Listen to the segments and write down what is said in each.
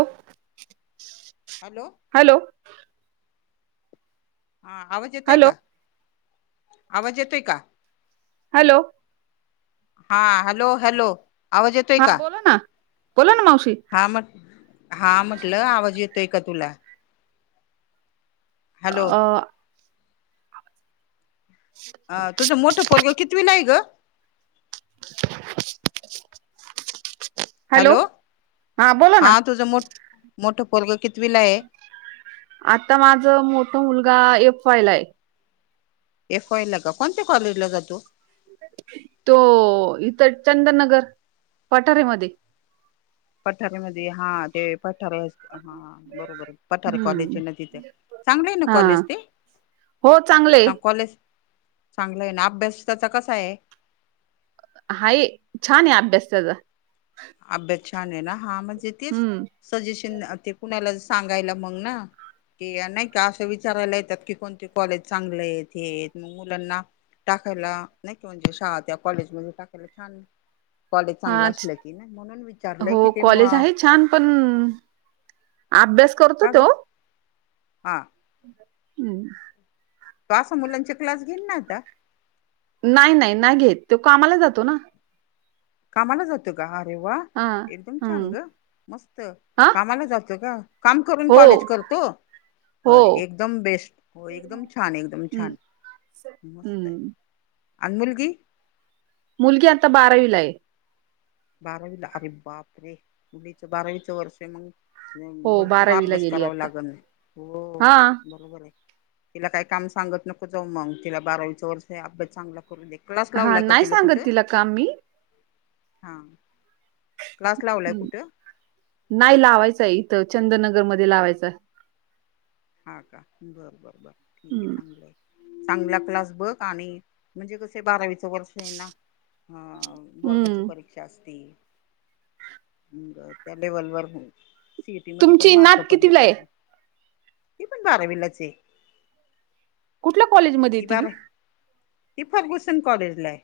हो hello hello हा आवाज येतय हॅलो का आवाज येतय का हॅलो हा हॅलो हॅलो आवाज येतोय हा का, बोला ना बोला ना मावशी हा मग हा म्हटलं आवाज येतोय का तुला हॅलो अ हा तुझं मोठं पोरग कितवीला आहे ग हॅलो बोला हा ना तुझं मो मोठं पोरग कितवीला आहे आता माझ मोठ मुलगा एफ वाय ला आहे एफ वाय ला का कोण्या कॉलेजला जातो तो इथ चंदनगर पठारेमध्ये पठारीेमध्ये हा ते पठार अस हा बरोबर पठार कॉलेज हम्म ना तिथे चांगलं आहे ना हा कॉलेज ते हो चांगले चांगलंय ना अभ्यास त्याचा कसा आहे हाय छान आहे अभ्यास त्याचा अभ्यास छान हे ना हा म्हंजे तेचं हम्म सजेशन ते कुणाला सांगायला मग ना ते नाही का असं विचारायला येतात की कोणते कॉलेज चांगले आहेत हे मग मुलांना टाकायला नाही क म्हणजे शहा त्या कॉलेजमध्ये टाकायला छान कॉलेज हा चांगलं असलं की नाही म्हणून विचारलंय कि हो ते म कॉलेज आहे छान पण अभ्यास करतो काग तो हां हम्म तो असा मुलांचे क्लास घेन ना आता नाही नाही नाही घेत तो कामाला जातो ना कामाला जातो ग अरे वा हा एकदम छांन हम्म ग मस्त हा कामाला जातो का. काम करून हो कॉलेज करतो. हो एकदम बेस्ट हो एकदम छान एकदम हम्म छान. मस्त आहे हम्म अन मुलगी. मुलगी आता बारावीला आहे. बारावीला अरे बाप रे मुलीच बारावीचं वर्ष आहे मग. हो भरपूर बारावीला अभ्यास गेली करावा आता लागल हो हा बरोबर आहे. तिला काही काम सांगत नको जाऊ मग तिला बारावीचं वर्ष आहे अभ्यास चांगला करून दे. क्लास लावले का तिला कुठं. कामी. हां क्लास लावलाय कुठे. नाही लावायचंय इथं चंद्रनगर मध्ये लावायचं. हां का बरं बरं बरं ठीक आहे चांगलं आहे. चांगला क्लास बघ आणि म्हणजे कसे बारावीचा वर्ष आहे ना हा. बोर्डाची हम्म परीक्षा असती म त्या लेवल वर. सीएटी मध्ये पण तुमची मार्क नात पडले कितीला आहे पाहिजे ती पण बारावीलाच आहे. कुठल्या कॉलेजमध्ये येते मी. हि फरगुसेन कॉलेजला आहे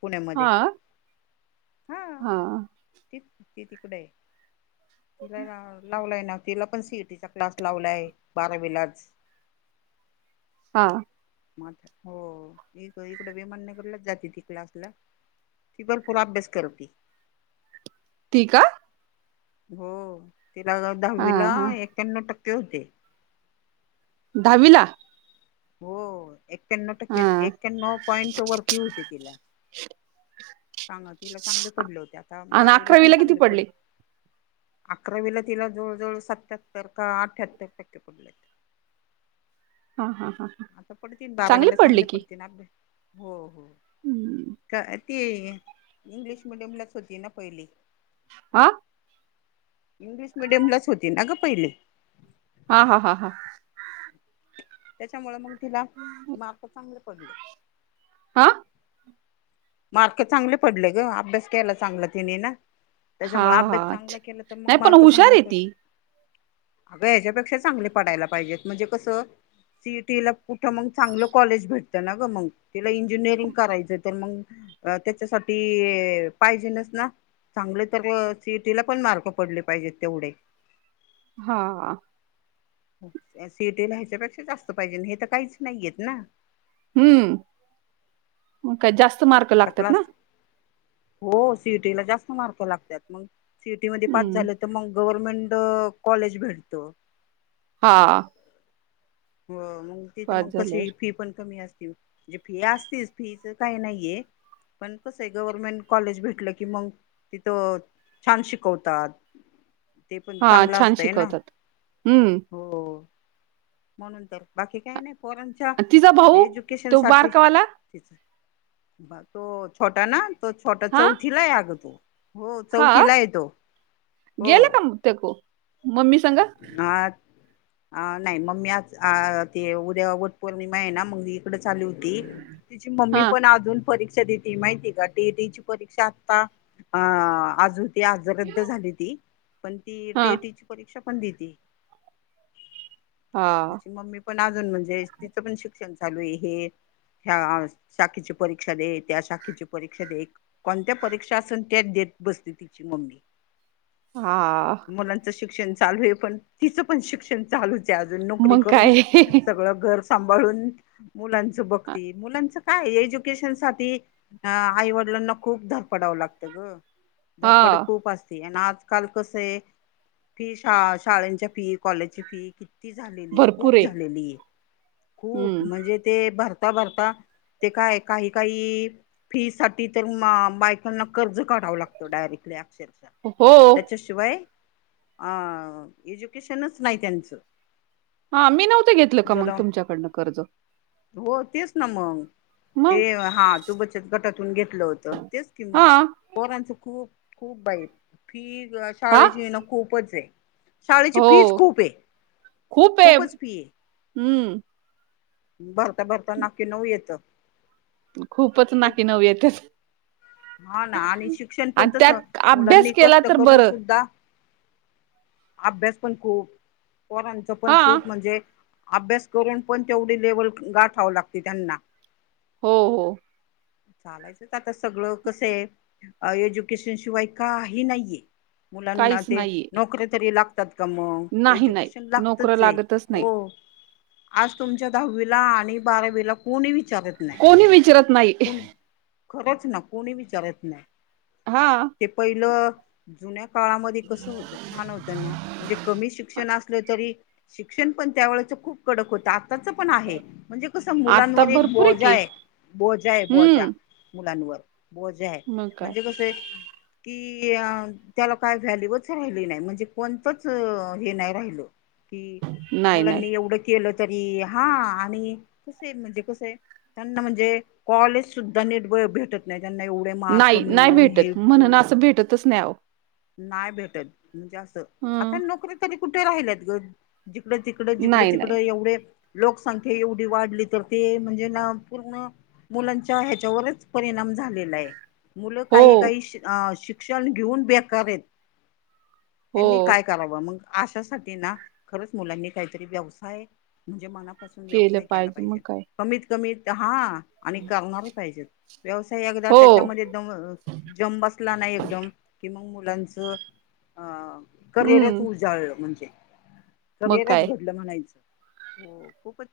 पुण्यामध्ये हा हा. ती तिकडे आहे तिला लावलाय ना. तिला पण सीईटीचा क्लास लावलाय बारावीलाच. हा. मग हो इक इकडं विेमाननगरलाच जाते ती क्लासला. ति भरपूर अभ्यास करती. ती का. हो तिला हा दहावीला हा ऐक्याण्णौ टक्के होते. दहावी ला. हो ऐक्याण्णौ हा टक्के ऐक्याण्णौ पॉइंट वरती होते तिला. [unintelligible] चांग तिला चांगले पडले होते आता आणि बारावीला पण अकरावीला किती चांगले पडले पडेल. अकरावीला तिला जवळजवळ सत्याहत्तर का अठ्याहत्तर टक्के पडले आहेत. हा हा हा. आता पडतील बारावीला पडले चांगले की पडतील ना आता हो हो का. ती इंग्लिश मिीडियम लाच होती ना पहिले. हा. इंग्लिश मिीडियमलाच होती ना ग पहिले. हा हा हा हा. त्याच्यामुळं मग तिला मार्क चांगले पडले. आ. मार्क चांगले पडले ग अभ्यास केला चांगला तिने ना. त्याच्यामुळे हा अभ्यास अच्छा चांगला केला तर मग नाही पण मार्क हुशार चांगले आहे ती पडले. अगं ह्याच्यापेक्षा चांगले पडायला पाहिजेत म्हणजे कसं सीईटी ला कुठं मग चांगलं कॉलेज भेटतं ना ग मग तिला इंजिनिअरिंग करायचं तर मग. अ त्याच्यासाठी पाहिजे नच ना. चांगले तर सिएटीला पण मार्क पडले पाहिजेत तेवढे. हा. सीएटी ला ह्याच्यापेक्षा जास्त पाहिजे हे तर काहीच नाहीयेत ना. हम्म मग काय जास्त मार्क आता लागतात क्लास ना. हो सिईटीला जास्त मार्क लागतात मग सिईटी मध्ये पाच हम्म झालं तर मग गव्हर्नमेंट कॉलेज भेटत. हा. हो मग तिथं पास मग झाल्यावर कशी फी पण कमी असतील. म्हणजे फी असतीस फीच काही नाहीये. पण कसं आहे गव्हर्मेंट कॉलेज भेटलं की मग तिथं. छान शिकवतात ते पण हा चांगलं छान असतय ना. शिकवतात हम्म हो. म्हणून तर बाकी काय नाही पोरानंच तिचा भाऊ तो बारकावाला. तो छोटा ना तो छोटा हा चौथीला अग तो. हो हा चौथीला येतो हो. तको मम्मी संग हा नाही मग मी आ अ ते उद्या वट पौर्णिमा आहे ना मग कुटं चाली होती तिची मम्मी हा पण अजून परीक्षा देत माहिती का टीईटी ची परीक्षा आता अ आजून ती आज रद्द झाली ती पण ती हा टीटीची परीक्षा पण दिदी हा तिची मम्मी पण अजून म्हणजे तिचं पण शिक्षण चालू आहे. ह्या साखीची परीक्षा दे त्या शाखीची परीक्षा दे. कोणत्या परीक्षा असून तेच देत बसली तिची मम्मी. हा. मुलांच शिक्षण चालू आहे पण तिचं पण शिक्षण चालूच आहे अजून नोकरी मग करून काय सगळं घर सांभाळून मुलांचं बघती मुलांचं. काय एज्युकेशन साठी आईवडिलांना खूप धडपडावं लागतं ग. हा धडपड खूप असते आणि आजकाल कस आहे. फी शा शाळेच्या फी कॉलेजची फी किती ती झालेली खूप झालेली आहे खूप हम्म म्हणजे ते भरता भरता ते काय काही काही फी साठी तर बायकांना कर्ज काढावं लागतं डायरेक्टली अक्षरशः हो. च्या शिवाय. अ एज्युकेशनच नाही त्यांनच. हा मी नव्हतं घेतलं का मग तुमच्याकडनं कर्ज. हो तेच ना मग. ते मग हा तू बचत गटातून घेतलं होतं तेच की हा मग. पोरांचं खूप खूप बाई फी हा शाळेचीना खूपच आहे. शाळेची हो फीज खूप आहे खूप आहे खूपच फी आहे. हम्म भरता भरता नाकी नऊ येतं. खूपच नाकी नऊ येतेच. ह ना आणि शिक्षण पण आणि तसं त्यात अभ्यास मुलांनी केला कष्ट तर करून बरं सुद्धा अभ्यास पण खूप पोरांच पण हा खूप म्हणजे अभ्यास करून पण तेवढी लेवल गाठावं लागते त्यांना. हो हो. चालायचंच आता सगळं कस आहे एज्युकेशन शिवाय काही नाहीये. मुलांना काहीच ते नाहीये नोकरी तरी लाग का मग नाही नाही एज्युकेशन नोकरं लागतच आहे नाही हो. आज तुमच्या दहावीला आणि बारावीला कोणी विचारत नाही. कोणी विचारत नाही. णी [unintelligible] खरंच ना कोणी विचारत नाही. हा. ते पहिलं जुन्या काळामध्ये कसं होतं छान होतं ना म्हणजे कमी शिक्षण असलं तरी शिक्षण पण त्यावेळेच खूप कडक होतं. आताच पण आहे. म्हणजे कसं आता मुलांवर एक भरपूर बोजा की आहे. बोजा आहे बोजा हम्म मुलांवर बोजा आहे मग काय म्हणजे कस कि त्याला काय व्हॅल्यूच राहिली नाही म्हणजे कोणतंच हे नाही राहिल. कि नाही नाही मुलांनी एवढं केलं तरी हा आणि कसय म्हणजे कसय आहे त्यांना म्हणजे कॉलेज सुद्धा निट भेटत नाही त्यांना एवढे मार्क नाही नाही मिळवून भेटत हेल्प म्हणून मिळवून. असं भेटतच नाही ओ नाही भेटत म्हणजे असं आता हं नोकरी तरी कुठे राहिल्यात ग. जिकडं तिकडं जिकडं नाही नाही तिकडं एवढे लोकसंख्या एवढी वाढली तर ते म्हणजे ना पूर्ण मुलांच्या ह्याच्यावरच परिणाम झालेला आहे. मुलं हो काही काही शिक्षण घेऊन बेकारेत. हो त्यांनी काय करावं मग अशासाठी ना खरंच मुलांनी काहीतरी व्यवसाय म्हणजे मनापासून केलं व्यवसाय केला मग पाहिजे. काय कमीत कमीत हा. आणि करणार पाहिजेत व्यवसाय एकदा हो त्याच्यामध्ये [unintelligible] जम बसला ना एकदम कि मग मुलांचं अ करिअरच हम्म उजाळलं म्हणजे मग करिअरच काय घडलं म्हणायचं. हो खूपच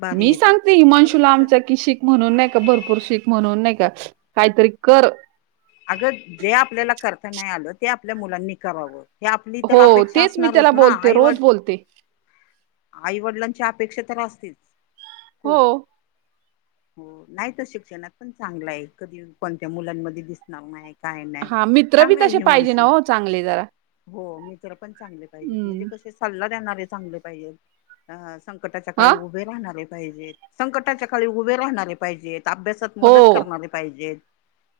भारी मी येते सांगते हिमांशूला खरंच आहे. आमच्या कि शिक म्हणून नाही का भरपूर शिक म्हणून नाही का काहीतरी कर. अगं जे आपल्याला करता नाही आलं ते आपल्या मुलांनी करावं. हे आपली तर हो अपेक्षा तेच मी असणारच त्याला ना बोलते आईवड रोज बोलते आईवडिलांची अपेक्षा तर असतीच. हो. हो नाही तर शिक्षणात पण चांगला आहे. कधी कोणत्या मुलांमध्ये दिसणार नाही. काय नाही. हा मित्र बी चांगला आहे तसे ह्युमन पाहिजे ना शू हो चांगले जरा. हो मित्र पण चांगले पाहिजेत. म्हणजे हम्म कसे सल्ला देणारे चांगले पाहिजेत. अ संकटाच्या हा काळी उभे राहणारे पाहिजेत. संकटाच्या काळी उभे राहणारे पाहिजेत. अभ्यास हो मदत करणारे पाहिजेत.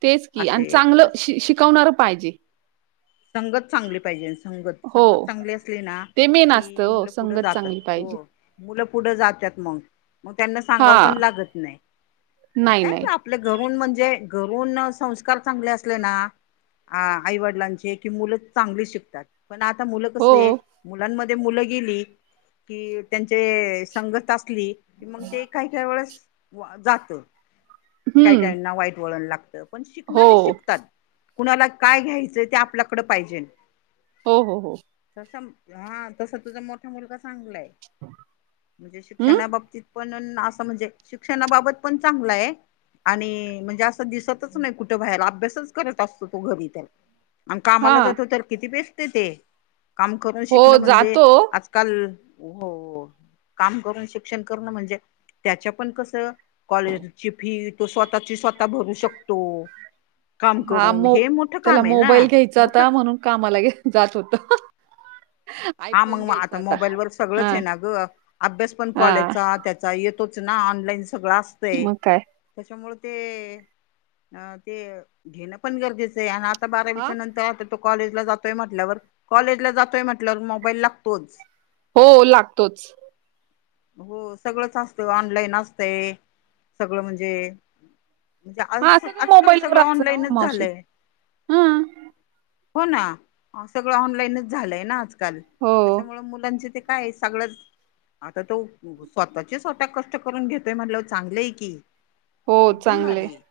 तेच की आणि असे. चांगलं श शिकवणार पाहिजे. संगत चांगली पाहिजे. संगत हो संगत चांगली असली ना ते मेन की असतं हो मुलं पुढं संगत जातात. चांगली पाहिजे हो. मुलं पुढं जातात मग मग त्यांना हा सांगाव पण लागत नाही. आणि नाही काय नाही आपले घरून म्हणजे घरून संस्कार चांगले असले ना आईवडिलांचे क मुलं चांगली शिकतात पण आता मुलं कस हो आहे. मुलांमध्ये मुलं गेली की त्यांचे संगत असली. क मग ते काही काही वेळेस जात काही हम्म काहीना वाईट वळण लागतं. पण हो शिकणार शिकतात कुणाला काय घ्यायचंय ते आपल्याकड पाहिजे. हो हो हो. तस हा तस तुझा मोठा मुलगा चांगलाय. म्हणजे हम्म शिक्षणा बाबतीत पण अस. म्हणजे शिक्षणाबाबत पण चांगलं आहे. आणि म्हणजे असं दिसतच नाही कुठं बाहेर अभ्यासच करत असतो तो घरी त्याला आणि हा कामाला जातो तर किती बेस्ट ते काम करून हो शिकणं म्हणजे जातो आजकाल. हो. काम करून शिक्षण करणं म्हणजे त्याच्या पण कसं. कॉलेजची फी तो स्वतःची स्वतः भरू शकतो. काम करून हे मोठं काम आहे ना जात मोठं म्हणून कामालाे जात होत. हा आयफोन मग आता घ्यायचा मोबाईल व हा सगळंच आहे ना ग अभ्यास पण हा कॉलेजचा त्या येतोच ना ऑनलाईन सगळं असतय. मग काय त्याच्यामुळे ते अ ते घेणं पण गरजेचं आहे आणि आ आता हा बारावीच्या नंतर आता तो कॉलेजला जातोय म्हटल्यावर कॉलेजला जातोय म्हटल्यावर मोबाईल लागतोच. हो लागतोच. हो सगळंच असत ऑनलाईन असते. सगळं म्हणजे म्हणजे हा आज सगळं आजकाल मोबाईलवर सगळं असतं ना हो ऑनलाईनच मावशी झालंय हा हो ना सगळं ऑनलाईनच झालंय ना आजकाल हो त्याच्यामुळे मुलांचे ते काय सगळं आता तो स्वतःचे स्वतः कष्ट करून घेतोय म्हटलं चांगलेय की हो एकदम चांगले भारी आहे.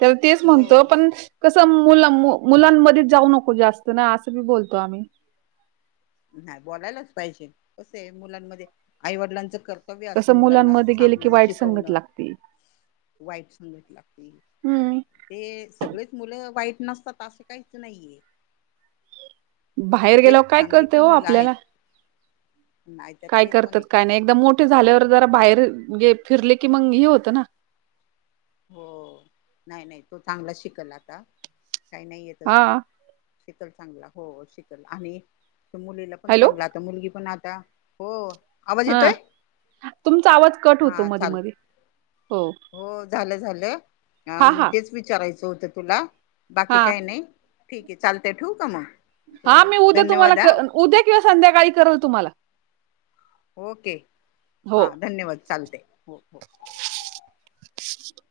तेला तेच म्हणतो हो पण कसं मुलं मुलांमध्ये जाऊ नको जास्त ना असं बी बोलतो आम्ही नाही बोलायलाच पाहिजे कसं आहे मुलांमध्ये आईवडिलांचं कर कर्तव्य अस कसं मुलांना मुलांमध्ये गेले की सांगणं वाईट संगत शिकवणं लागते वाईट सगत लागतील. हम्म ते सगळेच मुलं वाईट नसतात असे काहीच नाहीये. बाहेर म्हणजे गेल्यावर काय चांगली कळतय पण हो मुलं आपल्याला आहेत नाही तर काय ते पण करतात आहे काय नाही एकदाम मोठे झाल्यावर जरा हो बाहेरे फिरले की मग हे होतं ना हो नाही नाही तो चांगला शिकल आता काही नाही आहे हा तसं शिकल चांगला हो शिकल आणि मुलीला पण हॅलो चांगलात आता मुलगी पण आता हो आवाज हा येतोय तुमचा आवाज कट होतो हा मधी चाल मध हो हो झालं हा झालंग हा तेच विचारायचं होतं तुला बाकी हा काय नाही. ठीक आहे चालतय ठेऊ काय मग हा हो मी उद्या तुम्हाला धन्यवाद हा उद्या किंवा संध्याकाळी करल तुम्हाला ओके हो हां धन्यवाद चालते हो हो. [inaudible]